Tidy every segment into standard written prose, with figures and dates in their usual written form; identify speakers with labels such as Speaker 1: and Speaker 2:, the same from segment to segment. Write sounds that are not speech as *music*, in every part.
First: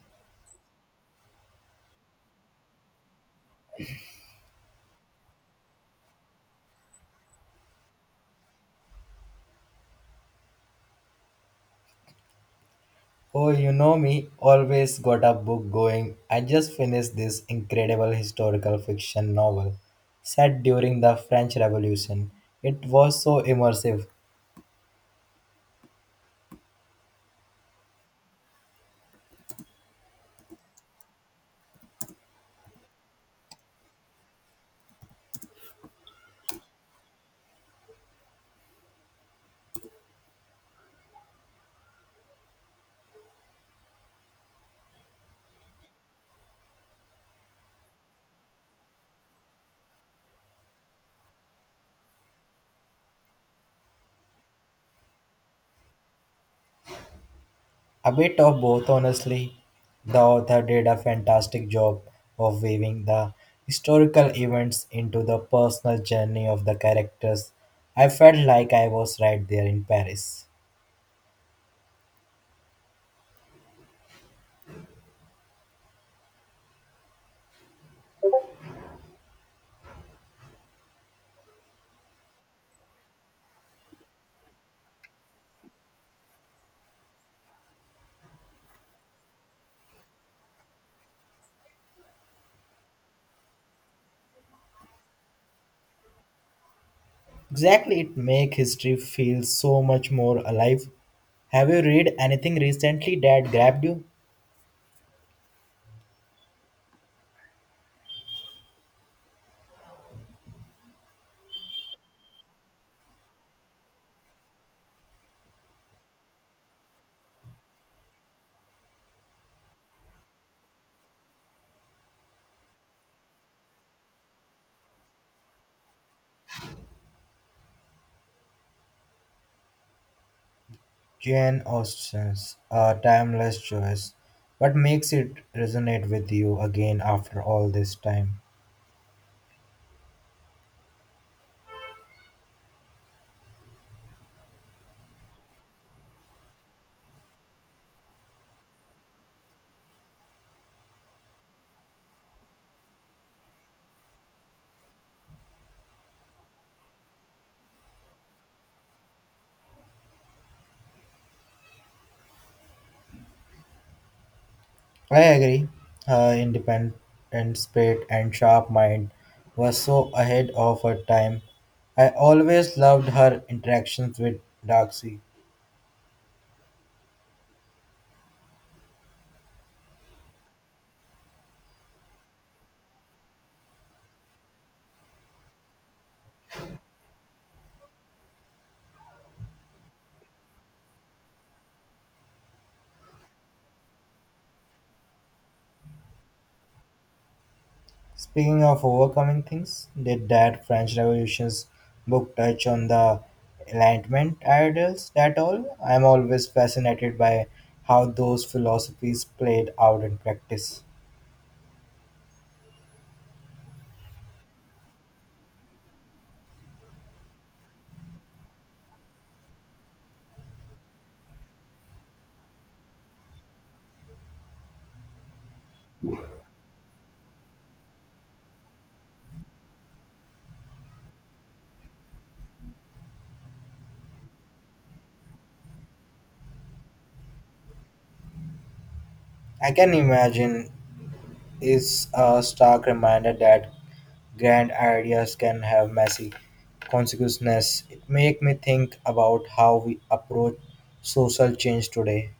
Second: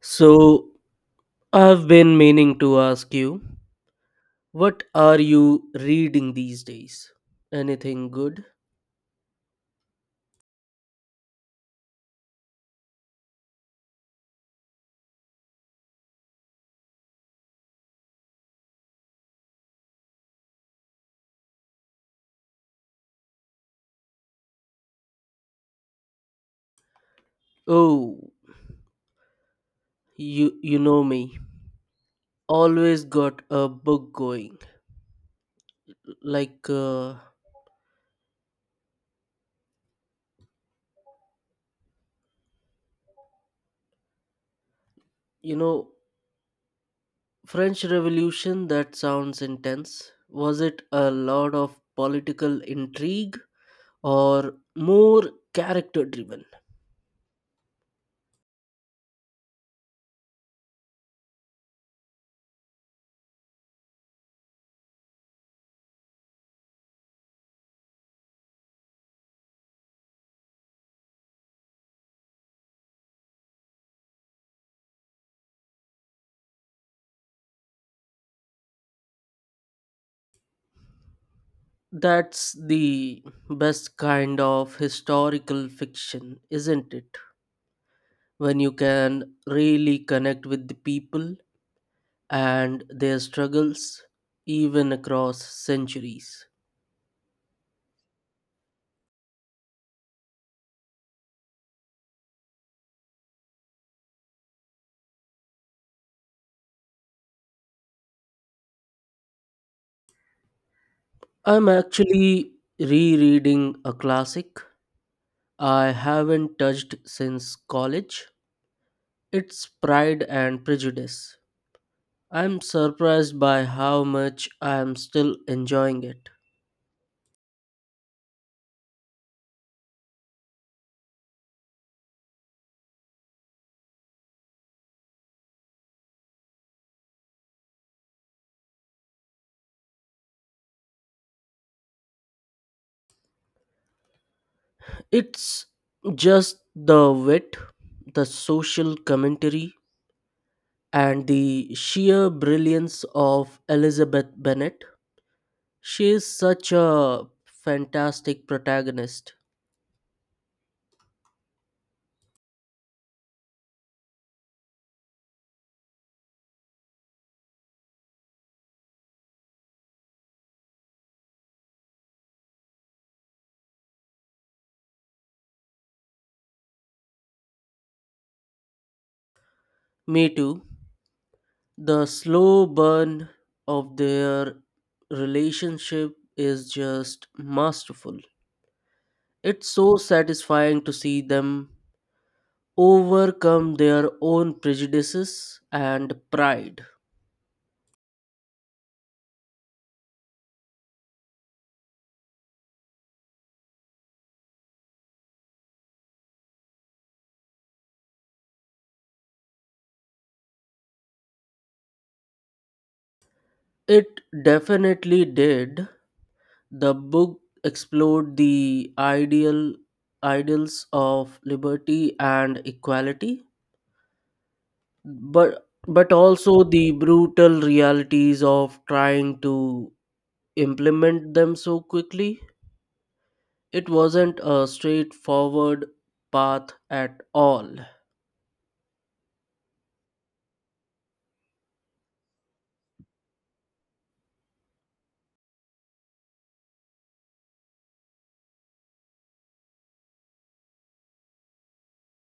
Speaker 1: So, I've been meaning to ask you, what are you reading these days? Anything good?
Speaker 2: Oh, you know me, always got a book going. I just finished this incredible historical fiction novel set during the French Revolution. It was so immersive.
Speaker 1: Oh, you know me. Always got a book going. Like uh, you know, French Revolution, that sounds intense. Was it a lot of political intrigue, or more character driven?
Speaker 2: A bit of both, honestly. The author did a fantastic job of weaving the historical events into the personal journey of the characters. I felt like I was right there in Paris.
Speaker 1: That's the best kind of historical fiction, isn't it? When you can really connect with the people and their struggles, even across centuries.
Speaker 2: Exactly, it make history feel so much more alive. Have you read anything recently that grabbed you?
Speaker 1: I'm actually rereading a classic I haven't touched since college. It's Pride and Prejudice. I'm surprised by how much I'm still enjoying it.
Speaker 2: Jane Austen's A Timeless Choice. What makes it resonate with you again after all this time?
Speaker 1: It's just the wit, the social commentary, and the sheer brilliance of Elizabeth Bennet. She is such a fantastic protagonist.
Speaker 2: I agree. Her independent spirit and sharp mind was so ahead of her time. I always loved her interactions with Darcy.
Speaker 1: Me too. The slow burn of their relationship is just masterful. It's so satisfying to see them overcome their own prejudices and pride.
Speaker 2: Speaking of overcoming things, did that French Revolution's book touch on the Enlightenment ideals at all? I'm always fascinated by how those philosophies played out in practice.
Speaker 1: It definitely did. The book explored the ideals of liberty and equality, but also the brutal realities of trying to implement them so quickly. It wasn't a straightforward path at all.
Speaker 2: I can imagine is a stark reminder that grand ideas can have messy consequences. It make me think about how we approach social change today.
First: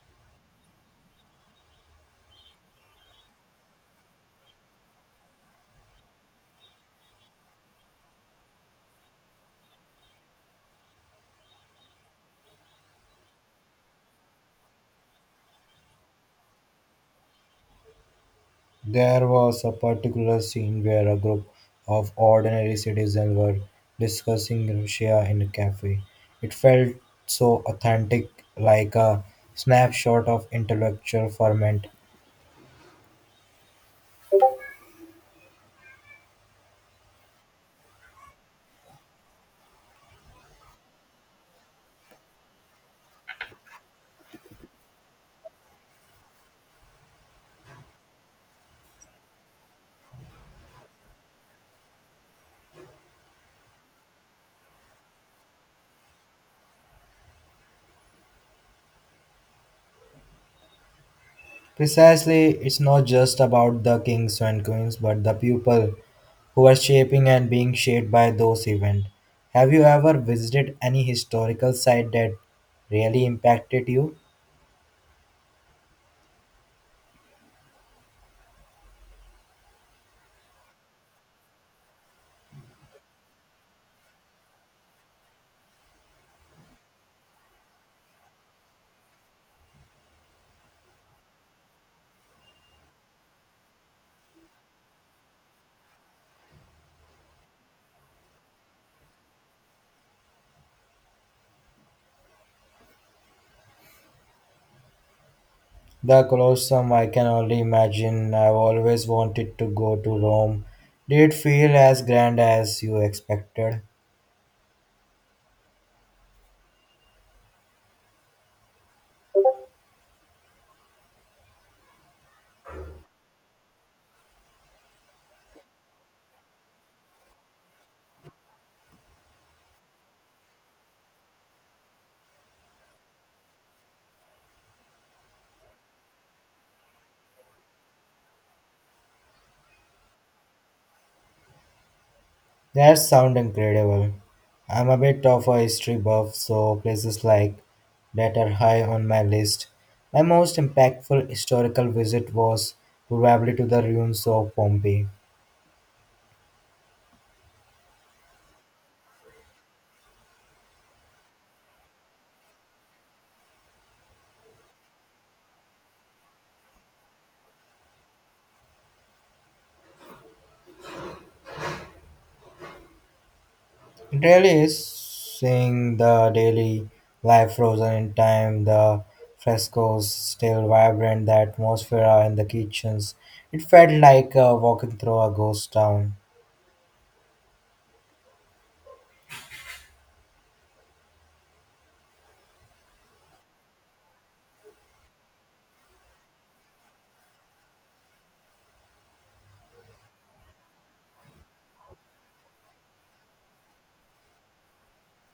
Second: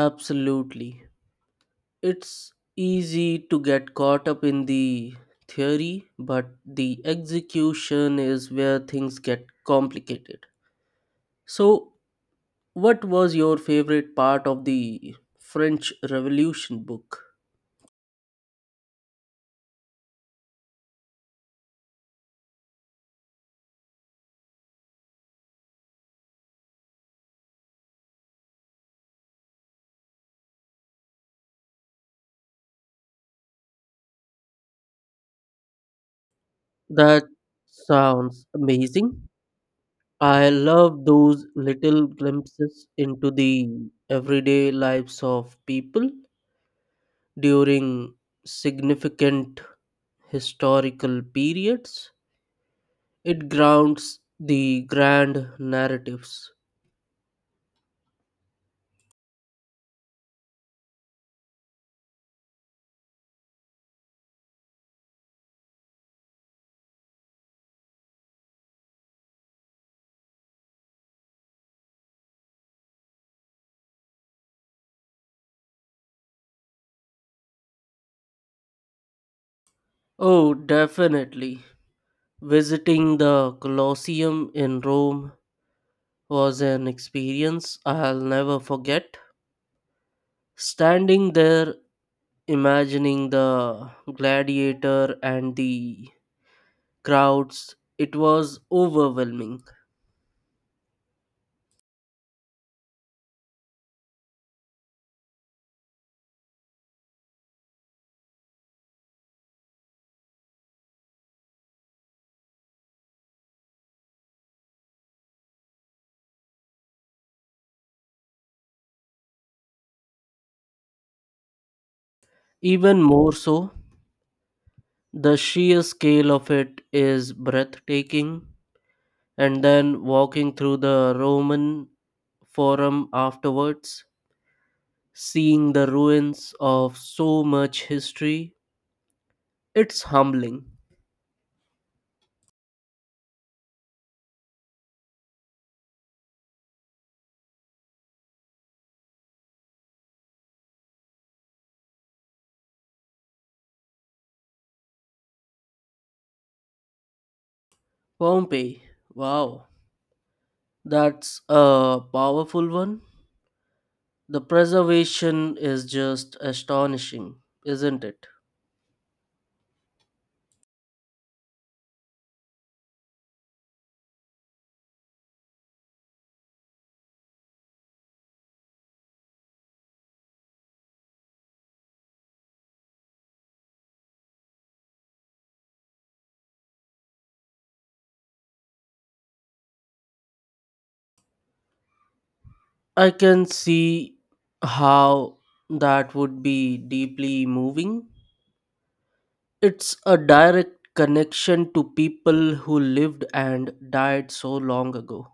Speaker 1: Absolutely. It's easy to get caught up in the theory, but the execution is where things get complicated. So, what was your favorite part of the French Revolution book?
Speaker 2: There was a particular scene where a group of ordinary citizens were discussing Russia in a cafe. It felt so authentic, like a snapshot of intellectual ferment.
Speaker 1: That sounds amazing. I love those little glimpses into the everyday lives of people during significant historical periods. It grounds the grand narratives.
Speaker 2: Precisely, it's not just about the kings and queens, but the people who are shaping and being shaped by those events. Have you ever visited any historical site that really impacted you?
Speaker 1: Oh, definitely. Visiting the Colosseum in Rome was an experience I'll never forget. Standing there, imagining the gladiator and the crowds, it was overwhelming.
Speaker 2: The Colosseum, I can only imagine. I've always wanted to go to Rome. Did it feel as grand as you expected?
Speaker 1: Even more so, the sheer scale of it is breathtaking. And then walking through the Roman Forum afterwards, seeing the ruins of so much history, it's humbling.
Speaker 2: That sounds incredible. I'm a bit of a history buff, so places like that are high on my list. My most impactful historical visit was probably to the ruins of Pompeii.
Speaker 1: Pompeii, wow, that's a powerful one. The preservation is just astonishing, isn't it?
Speaker 2: It really is seeing the daily life frozen in time, the frescoes still vibrant, the atmosphere in the kitchens. It felt like walking through a ghost town.
Speaker 1: I can see how that would be deeply moving. It's a direct connection to people who lived and died so long ago.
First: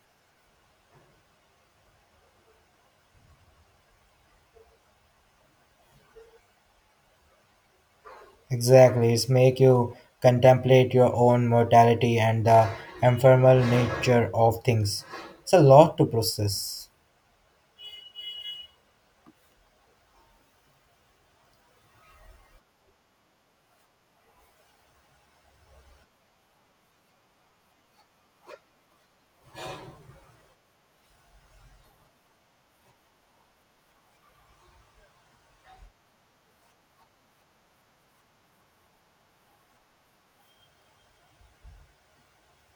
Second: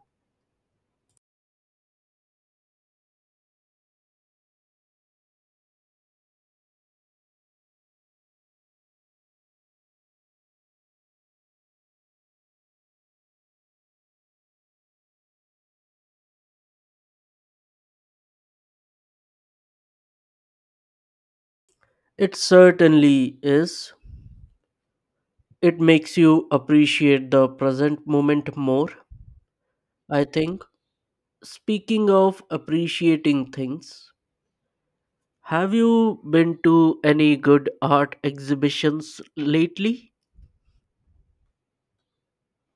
Speaker 2: Exactly, it's make you contemplate your own mortality and the ephemeral nature of things. It's a lot to process.
Speaker 1: It certainly is. It makes you appreciate the present moment more, I think. Speaking of appreciating things, have you been to any good art exhibitions lately?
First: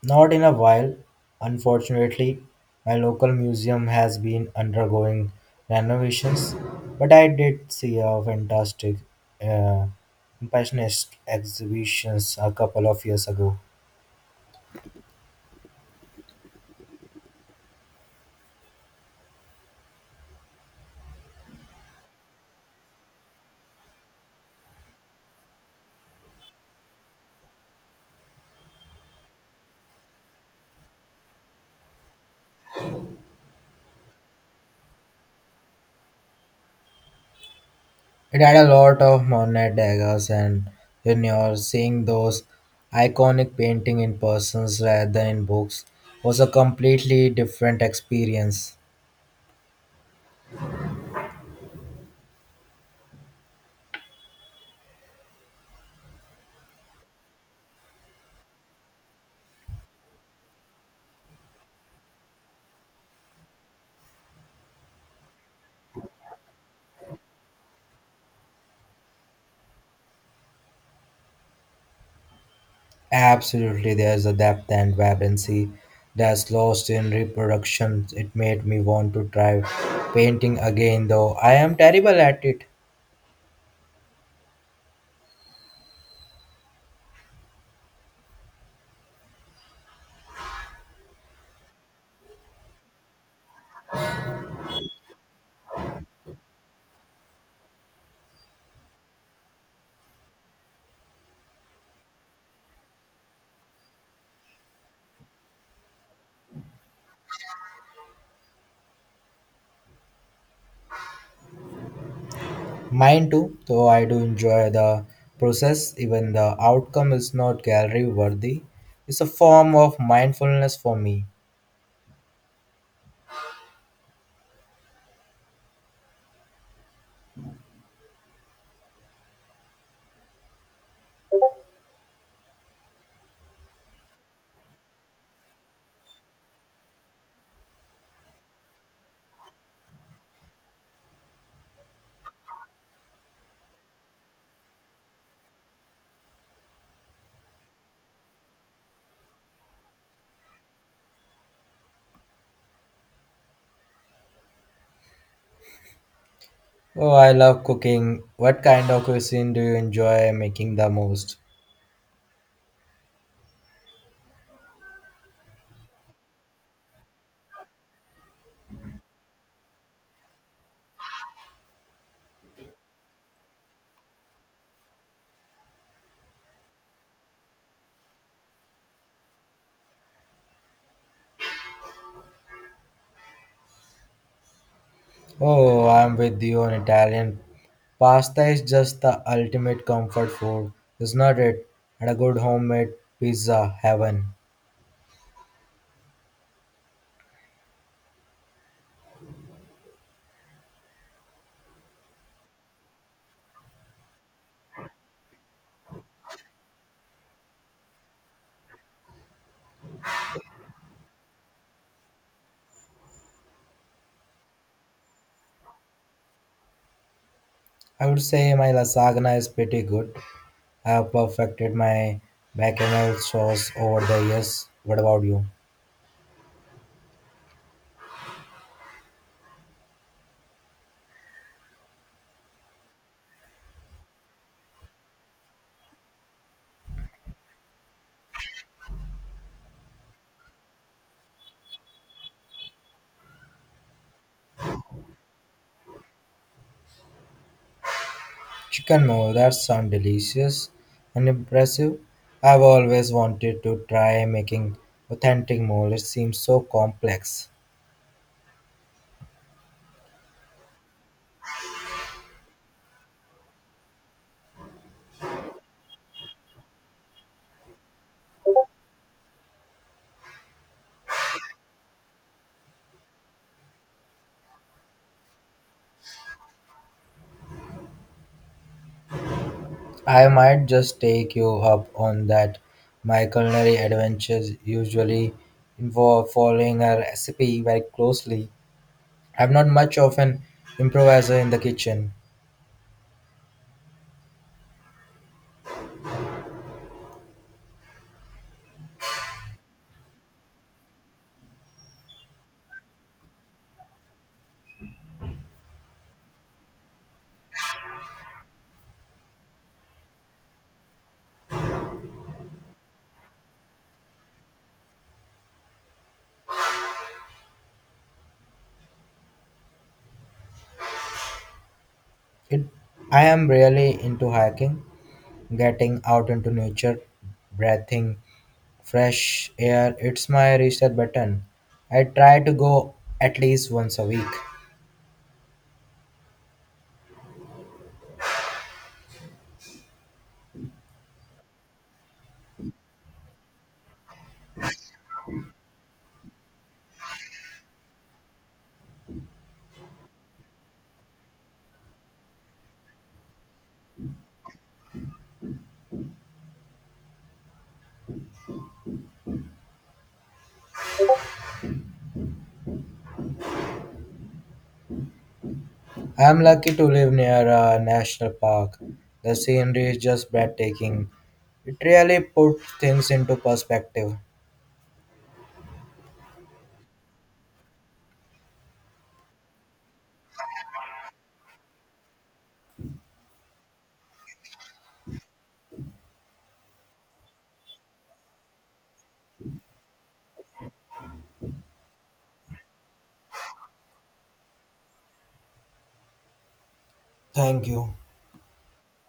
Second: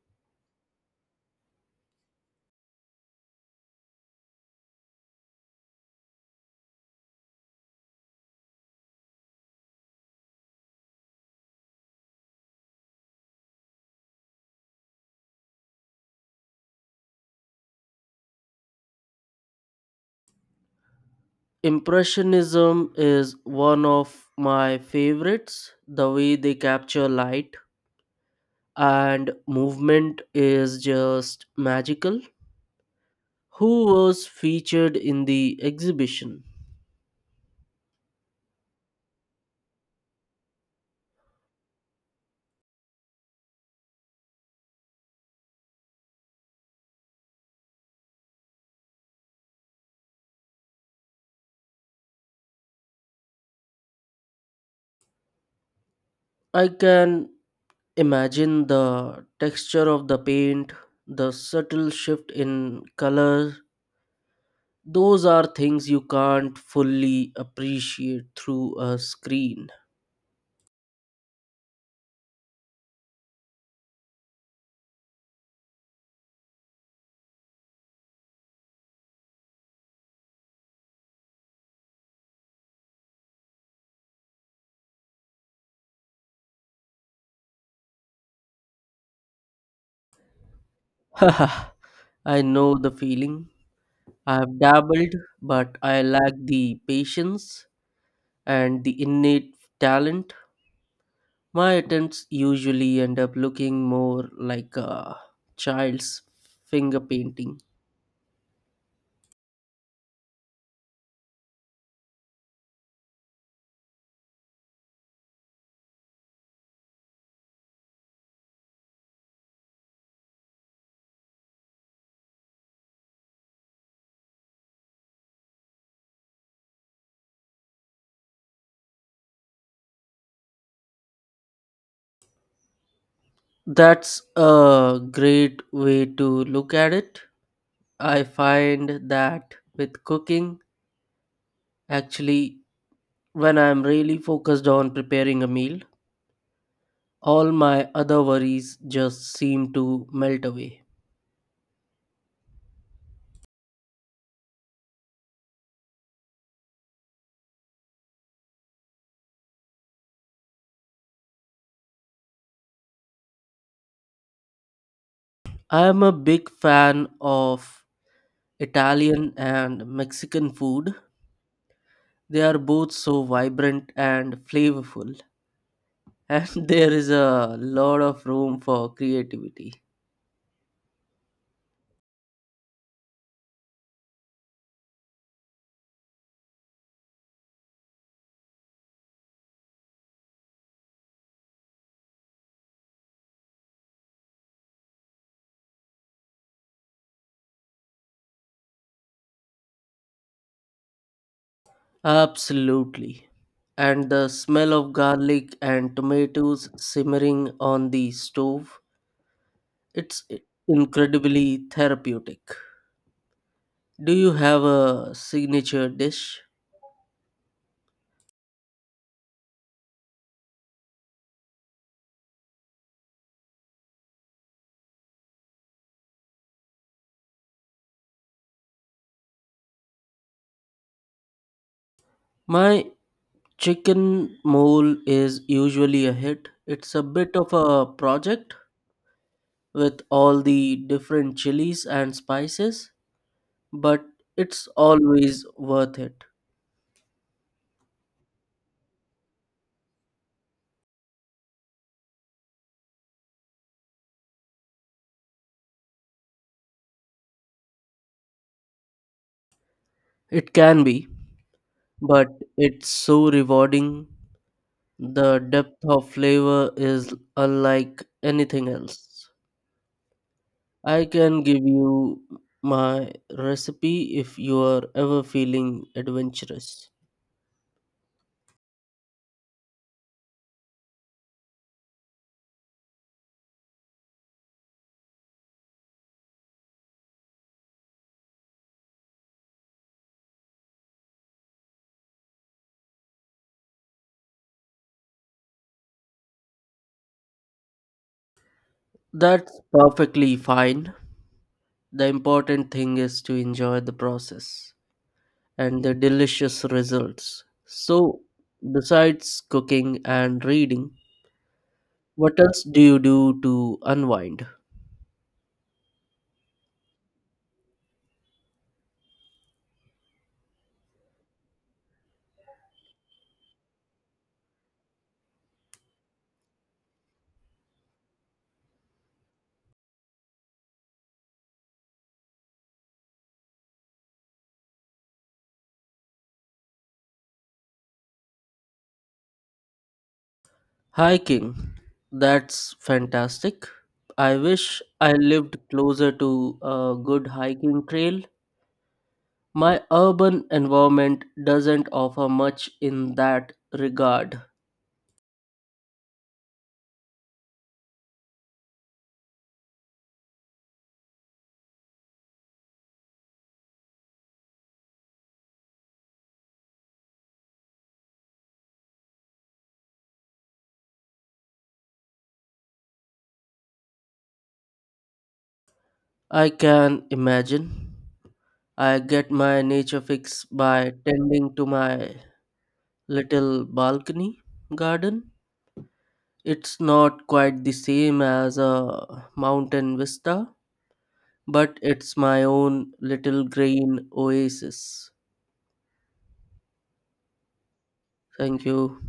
Speaker 2: Not in a while, unfortunately. My local museum has been undergoing renovations, but I did see a fantastic uh, impressionist exhibitions a couple of years ago.
Speaker 1: Impressionism is one of my favorites. The way they capture light and movement is just magical. Who was featured in the exhibition?
Speaker 2: It had a lot of Monet daggers, and when you're seeing those iconic painting in persons rather than in books, was a completely different experience.
Speaker 1: I can imagine the texture of the paint, the subtle shift in color. Those are things you can't fully appreciate through a screen.
Speaker 2: Absolutely, there's a depth and vibrancy that's lost in reproduction. It made me want to try painting again, though I am terrible at it.
Speaker 1: *laughs* Haha, I know the feeling. I've dabbled, but I lack the patience and the innate talent. My attempts usually end up looking more like a child's finger painting.
Speaker 2: Mine too, though I do enjoy the process, even the outcome is not gallery worthy. It's a form of mindfulness for me.
Speaker 1: That's a great way to look at it. I find that with cooking, actually, when I'm really focused on preparing a meal, all my other worries just seem to melt away.
Speaker 2: Oh, I love cooking. What kind of cuisine do you enjoy making the most?
Speaker 1: I am a big fan of Italian and Mexican food. They are both so vibrant and flavorful, and *laughs* there is a lot of room for creativity.
Speaker 2: Oh, I'm with you on Italian. Pasta is just the ultimate comfort food, is not it? And a good homemade pizza, heaven.
Speaker 1: Absolutely. And the smell of garlic and tomatoes simmering on the stove, it's i- incredibly therapeutic. Do you have a signature dish?
Speaker 2: I would say my lasagna is pretty good. I have perfected my bechamel sauce over the years. What about you?
Speaker 1: My chicken mole is usually a hit. It's a bit of a project, with all the different chilies and spices, but it's always worth it.
Speaker 2: Chicken mo, that sounds delicious and impressive. I've always wanted to try making authentic mole. It seems so complex.
Speaker 1: It can be, but it's so rewarding. The depth of flavor is unlike anything else. I can give you my recipe if you are ever feeling adventurous.
Speaker 2: I might just take you up on that. My culinary adventures usually involve following a recipe very closely. I'm not much of an improviser in the kitchen.
Speaker 1: That's perfectly fine. The important thing is to enjoy the process and the delicious results. So, besides cooking and reading, what else do you do to unwind?
Speaker 2: It, I am really into hiking, getting out into nature, breathing fresh air. It's my reset button. I try to go at least once a week.
Speaker 1: Hiking. That's fantastic. I wish I lived closer to a good hiking trail. My urban environment doesn't offer much in that regard.
Speaker 2: I'm lucky to live near a national park. The scenery is just breathtaking. It really puts things into perspective.
Speaker 1: I can imagine. I get my nature fix by tending to my little balcony garden. It's not quite the same as a mountain vista, but it's my own little green oasis.
Speaker 2: Thank you.
Speaker 1: Thank you.